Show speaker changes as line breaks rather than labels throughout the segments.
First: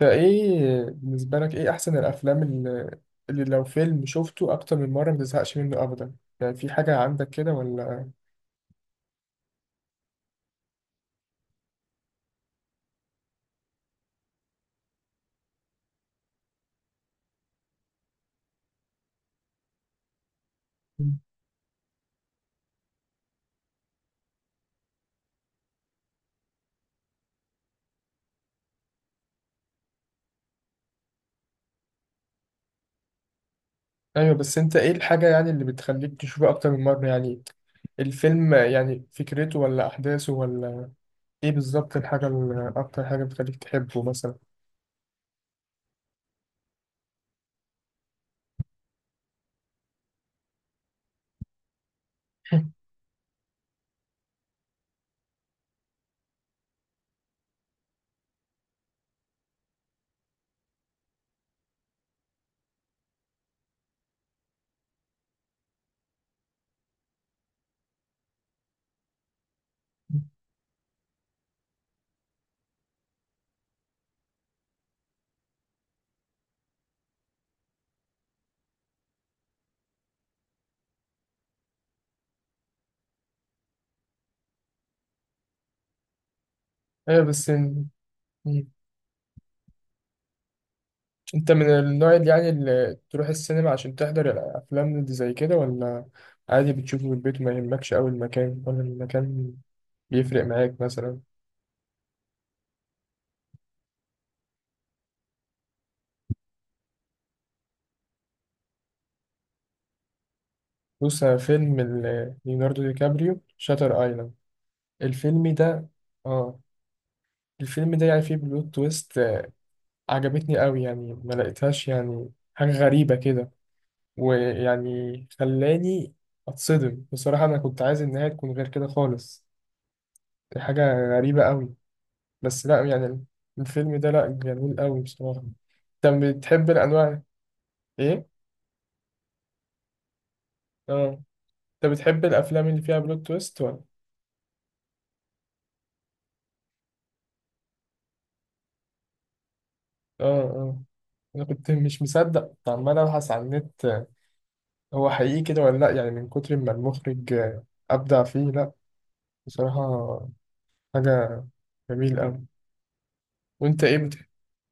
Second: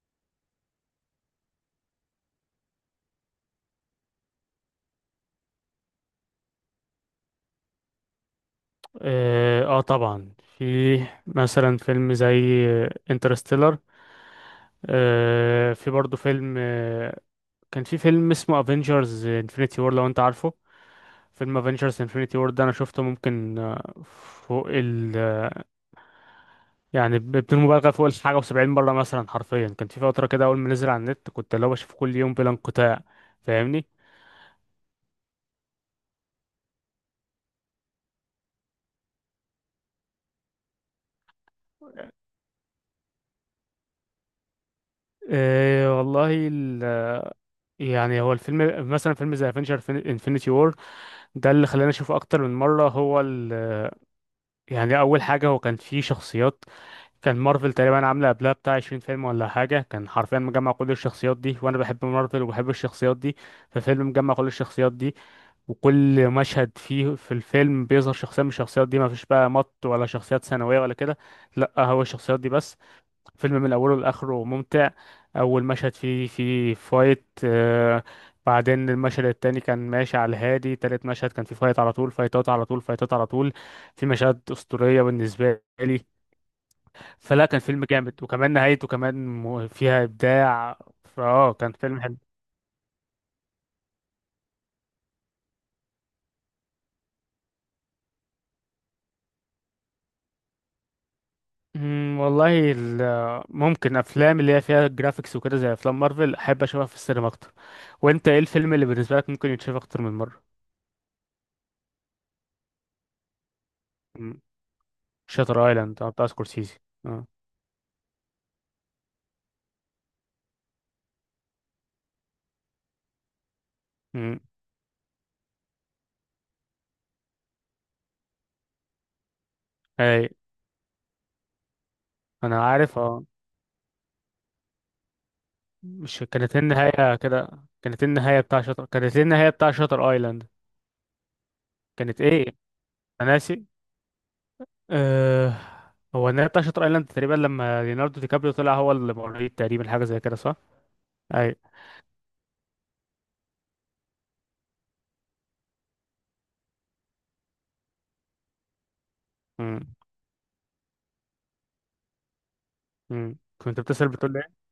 فايه بالنسبة لك ايه احسن الافلام اللي لو فيلم شفته اكتر من مرة ما تزهقش منه ابدا، يعني في حاجة عندك كده ولا؟
اه، آه، طبعا. في. مثلا فيلم زي انترستيلر. في برضو فيلم كان في فيلم اسمه افنجرز انفينيتي وور، لو انت عارفه.
مم.
فيلم افنجرز انفينيتي وور ده انا شفته ممكن، فوق ال آه، يعني بدون مبالغه، فوق الحاجه و70 مره مثلا، حرفيا. كان في فتره كده اول ما نزل على النت، كنت اللي هو بشوفه كل يوم بلا انقطاع. فاهمني؟
ايوه، بس انت ايه الحاجة يعني اللي بتخليك تشوفه اكتر من مرة؟ يعني الفيلم يعني فكرته ولا احداثه ولا ايه بالظبط الحاجة اللي اكتر حاجة بتخليك تحبه مثلا؟
والله يعني هو الفيلم، مثلا فيلم زي افنجر انفينيتي وور، ده اللي خلاني اشوفه اكتر من مره. هو ال يعني اول حاجه هو كان فيه شخصيات، كان مارفل تقريبا عامله قبلها بتاع 20 فيلم ولا حاجه، كان حرفيا مجمع كل الشخصيات دي، وانا بحب مارفل وبحب الشخصيات دي. ففيلم مجمع كل الشخصيات دي، وكل مشهد فيه في الفيلم بيظهر شخصيه من الشخصيات دي، ما فيش بقى مط ولا شخصيات ثانويه ولا كده، لا، هو الشخصيات دي بس. فيلم من اوله لاخره ممتع. اول مشهد فيه فايت، بعدين المشهد التاني كان ماشي على الهادي، تالت مشهد كان فيه فايت، على طول فايتات، على طول فايتات، على طول. في مشاهد اسطوريه بالنسبه لي.
ايوه.
فلا،
بس
كان فيلم
إن-
جامد، وكمان نهايته كمان فيها ابداع.
انت من
كان فيلم
النوع
حلو.
اللي يعني اللي تروح السينما عشان تحضر الافلام اللي زي كده، ولا عادي بتشوفه في البيت وما يهمكش قوي المكان، ولا المكان بيفرق معاك مثلا؟
والله ممكن افلام اللي هي فيها جرافيكس وكده زي افلام مارفل، احب اشوفها في السينما اكتر. وانت ايه الفيلم اللي بالنسبه لك ممكن يتشاف اكتر من مره؟
بص انا فيلم ليوناردو دي كابريو شاتر ايلاند.
أمم.
الفيلم
شاتر
ده.
ايلاند بتاع
اه.
سكورسيزي.
الفيلم ده يعني فيه بلوت تويست عجبتني قوي، يعني ما لقيتهاش يعني حاجة غريبة كده.
امم.
ويعني خلاني اتصدم بصراحة، انا كنت عايز النهاية تكون غير كده خالص.
اي.
دي حاجة غريبة قوي.
انا
بس لا
عارف، اه.
يعني الفيلم ده لا جميل قوي بصراحة.
مش
انت
كانت هي
بتحب
النهايه
الانواع
كده؟
ايه؟
كانت هي النهايه بتاع شطر ايلاند.
اه. انت
كانت
بتحب
ايه؟
الافلام اللي فيها بلوت
انا
تويست
ناسي.
ولا؟
أه... هو النهايه بتاع شطر ايلاند تقريبا، لما ليوناردو دي كابريو طلع هو اللي مريض تقريبا، حاجه زي
اه
كده، صح؟
اه. انا
اي.
كنت مش مصدق، عمال ابحث على النت هو حقيقي كده ولا لا، يعني من كتر ما المخرج ابدع فيه. لا
امم.
بصراحة حاجة جميل قوي.
كنت
وانت ايه
بتسأل، بتقول ايه؟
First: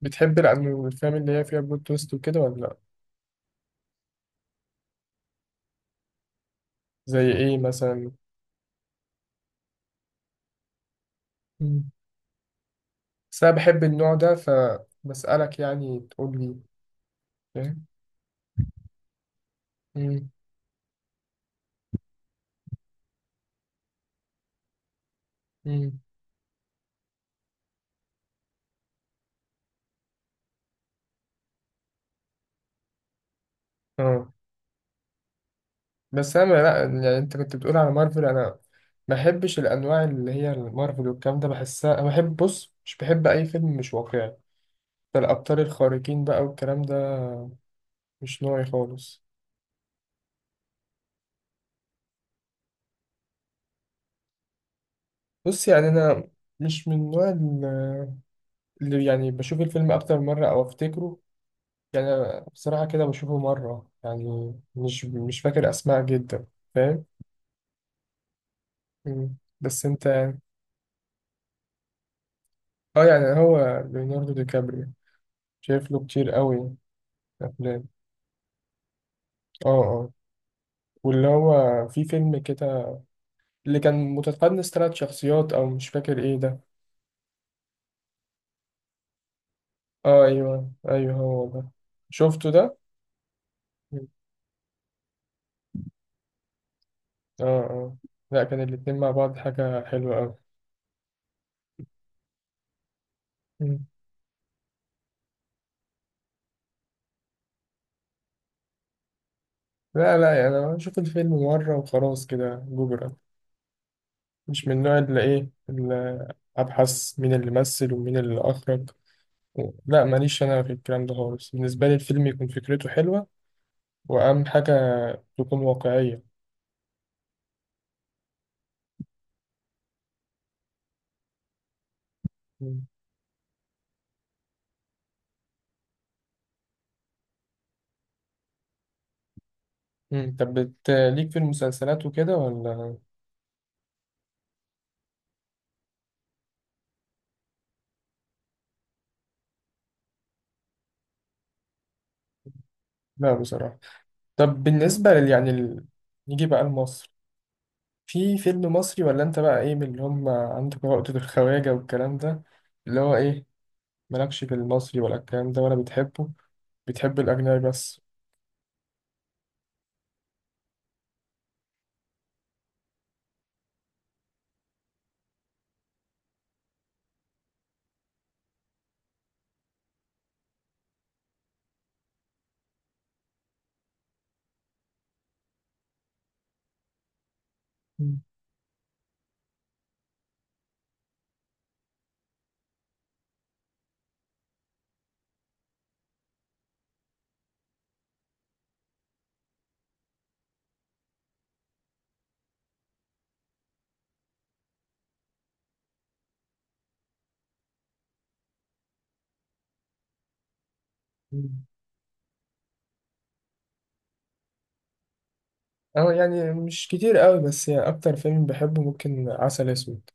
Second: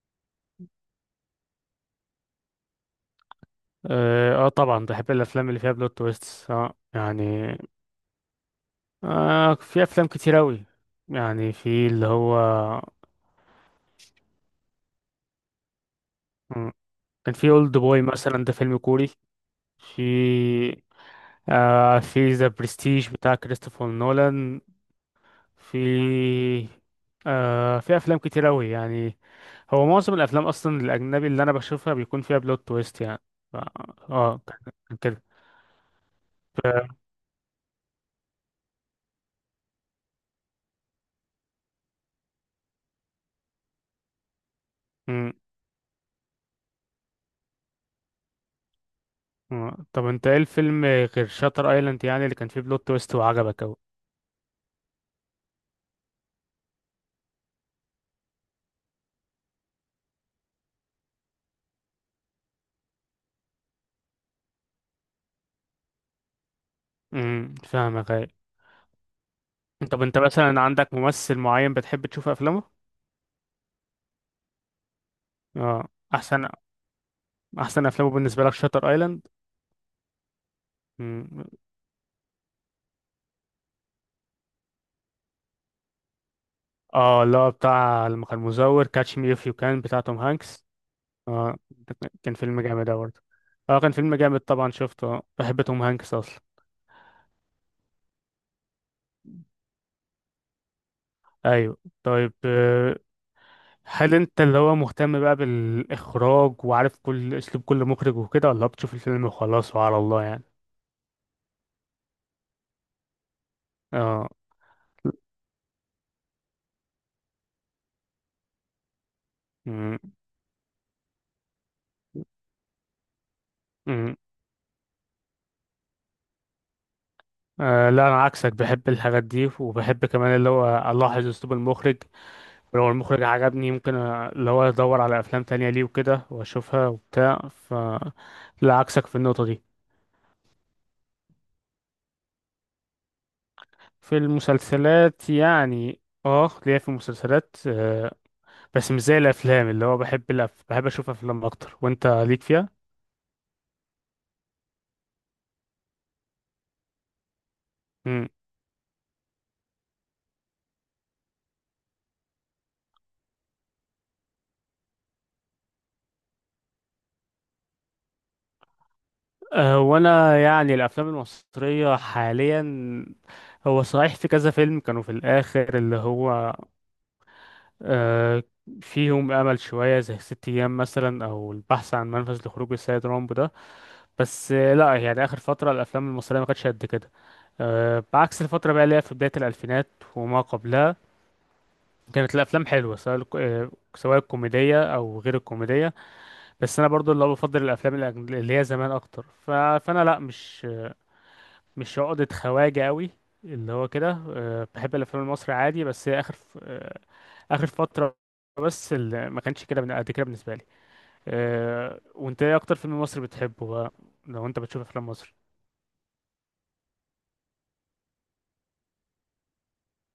بتحب الافلام اللي هي فيها بلوت تويست وكده ولا لا؟
اه، طبعا بحب الافلام اللي فيها بلوت تويست، اه،
زي
يعني.
ايه مثلا؟
في افلام كتير اوي، يعني. في
مم.
اللي هو.
بس انا بحب النوع ده، فبسألك يعني تقول لي.
مم. كان في اولد بوي مثلا، ده فيلم كوري. في
فاهم؟
في ذا برستيج بتاع كريستوفر نولان. في
مم.
في افلام كتير قوي، يعني. هو معظم الافلام اصلا الاجنبي اللي انا بشوفها بيكون فيها بلوت تويست، يعني. ف-
اه.
اه، كان كده.
بس انا لا، يعني انت كنت بتقول على مارفل، انا ما بحبش الانواع اللي هي مارفل والكلام ده، بحسها انا بحب، بص، مش بحب اي فيلم مش واقعي. ده
مم.
الابطال الخارقين بقى والكلام ده مش نوعي خالص.
آه. طب انت ايه الفيلم غير شاتر ايلاند، يعني، اللي كان فيه بلوت تويست وعجبك قوي؟
بص يعني انا مش من النوع اللي يعني بشوف الفيلم اكتر من مره او افتكره، يعني أنا بصراحه كده بشوفه مره، يعني مش مش فاكر اسماء جدا. فاهم؟
فاهمك، ايه.
مم. بس
طب
انت.
انت مثلا عندك ممثل معين بتحب تشوف افلامه؟
اه يعني هو ليوناردو دي كابريو
اه.
شايف له كتير
احسن
قوي
احسن
افلام.
افلامه بالنسبه لك شاتر
اه اه. واللي
ايلاند؟
هو في فيلم كده اللي كان متقدم 3 شخصيات، او مش فاكر ايه ده.
اه، لا، بتاع لما كان مزور، كاتش مي اف يو، كان بتاع توم
اه
هانكس.
ايوه ايوه، هو
اه،
ده.
كان
شفته
فيلم
ده.
جامد أوي برضه. اه، كان
مم.
فيلم جامد طبعا، شفته، بحب توم هانكس اصلا.
اه. اه. لا كان الاتنين مع بعض حاجة حلوة اوي.
ايوه. طيب،
مم.
هل انت اللي هو مهتم بقى بالاخراج وعارف كل اسلوب كل مخرج وكده، ولا بتشوف الفيلم وخلاص وعلى
لا
الله،
لا،
يعني؟
يعني انا بشوف الفيلم مرة وخلاص كده جبرا.
اه.
مش من النوع اللي ايه، اللي ابحث مين اللي مثل ومين اللي اخرج
مم.
لا ماليش انا في الكلام ده خالص. بالنسبة لي الفيلم يكون فكرته حلوة
مم.
واهم حاجة تكون واقعية.
لا، انا عكسك، بحب الحاجات دي، وبحب كمان اللي هو الاحظ اسلوب المخرج. ولو المخرج عجبني يمكن اللي هو ادور على افلام تانية ليه وكده واشوفها وبتاع. لا، عكسك في النقطة دي.
مم. طب ليك في المسلسلات وكده ولا؟
في المسلسلات، يعني، اه، ليا في المسلسلات، بس مش زي الافلام. اللي هو بحب بحب اشوف افلام اكتر. وانت ليك فيها؟
لا بصراحة. طب بالنسبة يعني نيجي بقى لمصر.
امم
في فيلم مصري ولا انت بقى ايه من اللي هم عندك عقدة الخواجة والكلام ده؟ اللي هو ايه، مالكش في المصري ولا الكلام ده، ولا بتحبه؟ بتحب الأجنبي بس؟
وانا، يعني، الافلام المصرية حاليا، هو صحيح في كذا فيلم كانوا في الاخر اللي هو، آه، فيهم أمل شوية، زي 6 أيام مثلا، أو البحث عن منفذ لخروج السيد رامبو ده. بس، لا، يعني، آخر فترة الأفلام المصرية ما كانتش قد كده.
مم.
بعكس الفترة بقى اللي هي في بداية الألفينات وما قبلها، كانت الأفلام حلوة، سواء سواء الكوميدية أو غير الكوميدية. بس أنا برضو اللي هو بفضل الأفلام اللي هي زمان أكتر. فأنا لا، مش عقدة خواجة قوي، اللي هو، كده. بحب الافلام المصري عادي، بس هي اخر اخر فترة بس اللي ما كانش كده قد كده بالنسبة لي.
مم.
وانت ايه اكتر فيلم مصري بتحبه بقى، لو انت بتشوف افلام مصري؟
اه يعني مش كتير قوي، بس يعني أكتر فيلم بحبه ممكن عسل أسود.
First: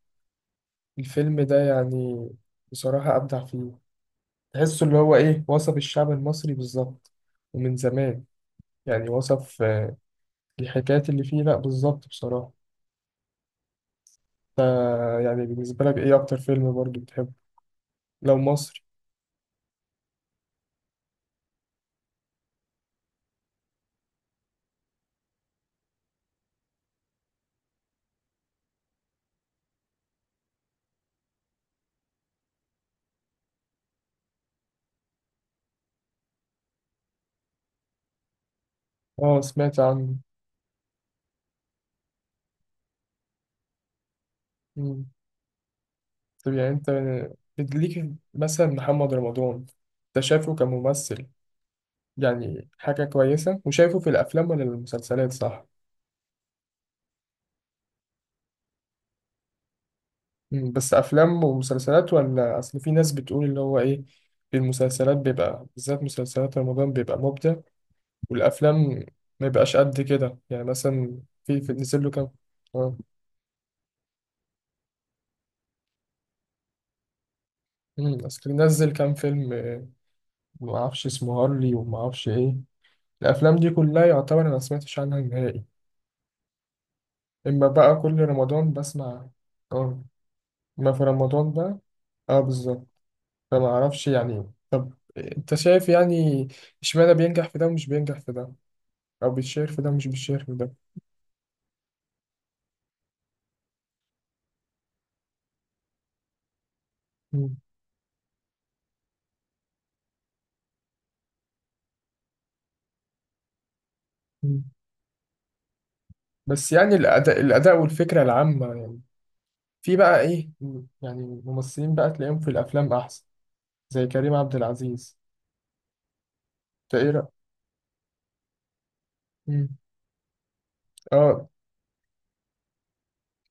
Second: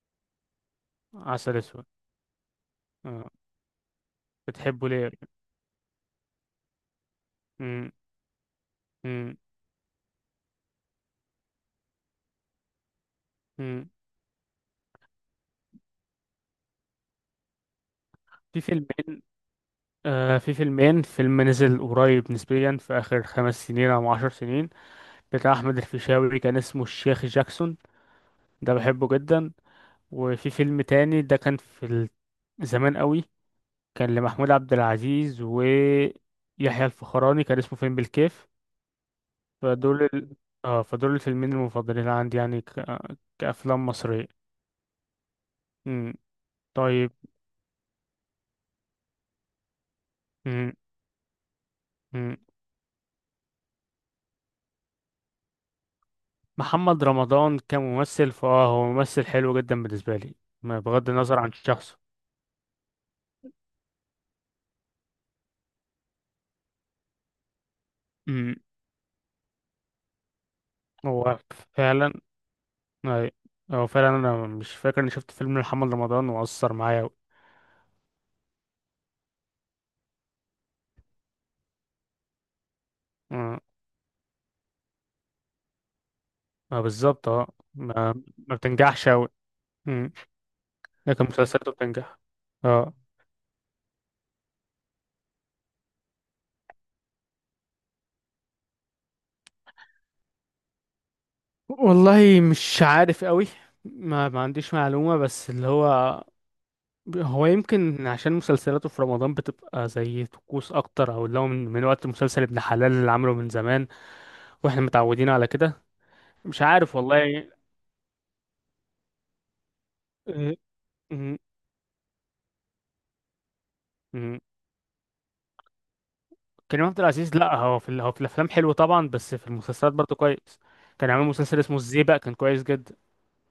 الفيلم
عسل
ده
اسود؟
يعني بصراحة
آه،
أبدع فيه. تحسه
بتحبه
اللي
ليه؟
هو ايه، وصف الشعب المصري بالظبط ومن
مم.
زمان. يعني
مم.
وصف الحكايات اللي فيه لا بالظبط، بصراحة.
مم.
يعني بالنسبة لك ايه اكتر فيلم برضو بتحبه لو
في
مصري؟
فيلمين. فيلم نزل قريب نسبيا في آخر 5 سنين أو 10 سنين، بتاع أحمد الفيشاوي، كان اسمه الشيخ جاكسون، ده بحبه جدا. وفي فيلم تاني ده كان في زمان قوي، كان لمحمود عبد العزيز ويحيى الفخراني، كان اسمه فيلم بالكيف.
اه، سمعت
فدول
عنه.
ال... اه فدول الفيلمين المفضلين عندي، يعني، كأفلام مصرية.
مم.
مم.
طب يعني انت
طيب.
ليك مثلا محمد رمضان، انت شايفه
مم.
كممثل
مم.
يعني حاجة كويسة، وشايفه في الافلام ولا المسلسلات، صح؟
محمد رمضان كممثل، هو ممثل حلو جدا بالنسبة لي،
مم.
ما
بس
بغض النظر
افلام
عن شخصه.
ومسلسلات ولا؟ اصل في ناس بتقول اللي هو ايه، في المسلسلات بيبقى بالذات مسلسلات رمضان بيبقى مبدع،
مم.
والافلام ما بيبقاش قد كده. يعني مثلا
هو
في في نزل له
فعلا.
كام. اه.
أي. هو فعلا انا مش فاكر اني شفت فيلم محمد رمضان وأثر معايا
مم. بس كان نزل كام فيلم ما اعرفش اسمه هارلي وما اعرفش ايه. الافلام
أوي.
دي كلها يعتبر انا ما سمعتش عنها نهائي.
ما بالظبط، اه.
اما بقى
ما
كل
ما
رمضان
بتنجحش
بسمع.
أوي.
اه.
مم.
ما في
لكن
رمضان
مسلسلاته
بقى.
بتنجح.
اه بالظبط.
اه،
فما اعرفش يعني. طب انت شايف يعني اشمعنى بينجح في ده ومش بينجح في ده، او بيتشهر في ده ومش بيتشهر في ده؟
والله مش عارف أوي، ما عنديش معلومة، بس اللي هو، هو
مم.
يمكن عشان مسلسلاته في رمضان بتبقى زي طقوس أكتر، أو اللي هو من وقت مسلسل ابن حلال اللي عمله من زمان.
مم.
واحنا متعودين على كده. مش
بس يعني
عارف
الاداء
والله.
الاداء والفكره العامه يعني في بقى ايه،
آه،
مم،
مم.
يعني ممثلين بقى تلاقيهم في الافلام احسن، زي كريم
مم.
عبد العزيز.
كريم عبد
انت ايه
العزيز، لا، هو في الأفلام حلو طبعا، بس في
مم.
المسلسلات برضه كويس. كان عامل
اه.
مسلسل اسمه الزيبق، كان كويس جدا.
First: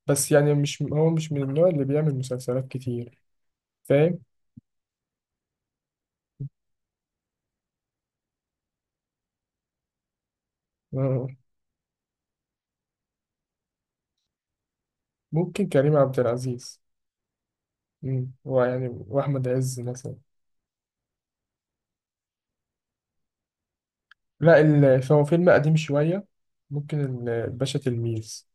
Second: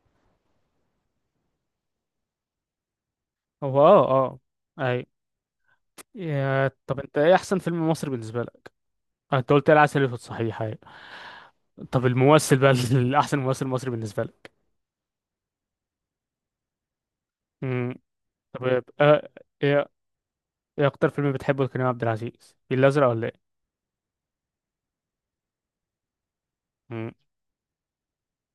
بس يعني مش، هو مش من النوع اللي بيعمل مسلسلات كتير.
هو، اه،
فاهم؟
اه. اي. طب انت ايه احسن فيلم مصري بالنسبه لك؟ انت قلت العسل الاسود، صحيح؟ أيوة.
آه،
طب الممثل بقى الاحسن ممثل مصري بالنسبه لك؟
ممكن كريم عبد العزيز.
امم.
مم. هو
طب،
يعني، واحمد عز
ايه
مثلا.
ايه اكتر فيلم بتحبه لكريم عبد العزيز، الفيل الازرق ولا ايه؟
لا فهو فيلم قديم شويه. ممكن
مم.
الباشا تلميذ.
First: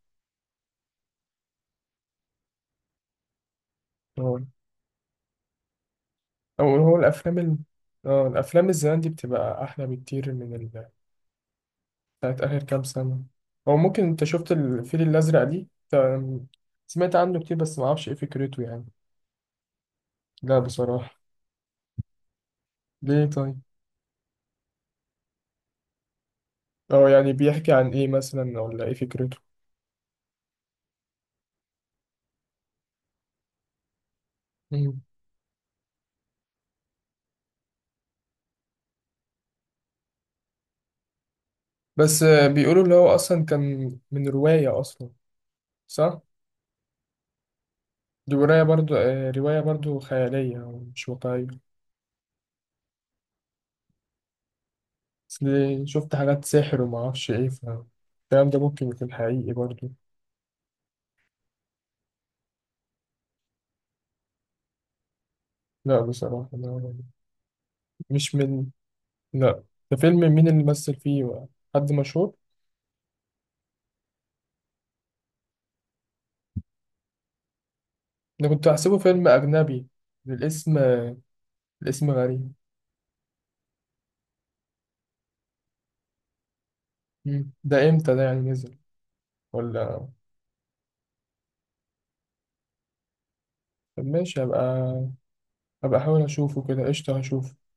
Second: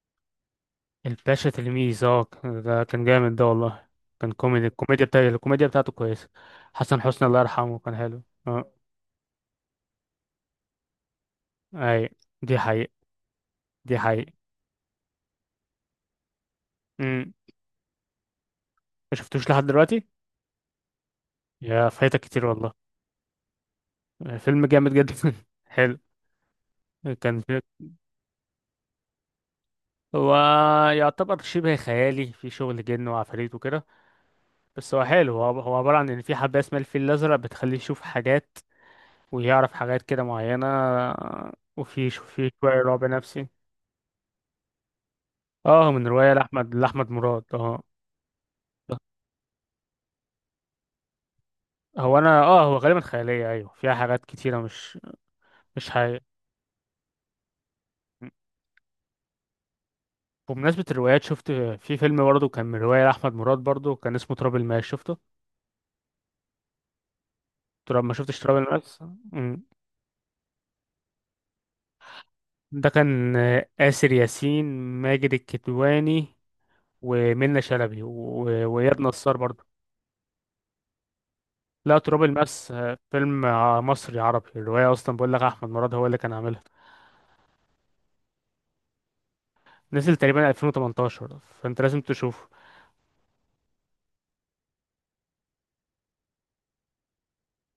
الباشا تلميذ، ده كان جامد ده والله. كان
آه.
كوميدي، الكوميديا بتاعته كويسه.
او هو
حسن حسني،
الافلام
الله يرحمه، كان حلو.
اه الافلام
اه.
الزمان دي بتبقى احلى بكتير من
اي.
بتاعت
دي
اخر كام
حقيقة.
سنه. او
دي
ممكن انت
حقيقة.
شفت الفيل الازرق دي سمعت
امم
عنه كتير بس ما اعرفش ايه فكرته يعني.
ما شفتوش لحد دلوقتي.
لا بصراحه.
فايتك كتير والله.
ليه طيب؟
فيلم جامد جدا حلو.
اه يعني
كان،
بيحكي عن ايه مثلا، ولا ايه فكرته؟
هو يعتبر شبه خيالي، في شغل جن وعفاريت وكده، بس هو حلو. هو عبارة عن إن في حبة اسمها الفيل الأزرق بتخليه يشوف حاجات، ويعرف حاجات كده معينة. وفي
بس
في
بيقولوا
شوية
اللي
رعب
هو أصلا
نفسي.
كان من رواية أصلا،
اه، من
صح؟
رواية لأحمد مراد، اه.
دي رواية برضو رواية برضو خيالية ومش واقعية.
هو، أنا، اه، هو غالبا خيالية، أيوه، فيها حاجات كتيرة، مش
أصل
مش
شفت
حقيقية.
حاجات سحر ومعرفش إيه، فالكلام ده ممكن يكون حقيقي برضو.
بمناسبة الروايات، شفت في فيلم برضه كان من رواية لأحمد مراد برضه، كان اسمه تراب الماس، شفته؟
لا بصراحة لا.
ما
مش
شفتش تراب
من
الماس؟
لا. ده فيلم مين اللي مثل فيه؟ حد مشهور؟
ده كان، آسر ياسين، ماجد الكدواني، ومنة شلبي،
أنا كنت أحسبه
وإياد
فيلم
نصار برضه.
أجنبي. الاسم
لا،
الاسم
تراب
غريب.
الماس فيلم مصري عربي. الرواية أصلا، بقول لك، أحمد مراد هو اللي كان عاملها.
مم. ده إمتى ده يعني نزل ولا؟
نزل تقريبا 2018، فأنت لازم تشوفه.
طب ماشي، هبقى هبقى أحاول أشوفه كده. قشطة، هشوفه.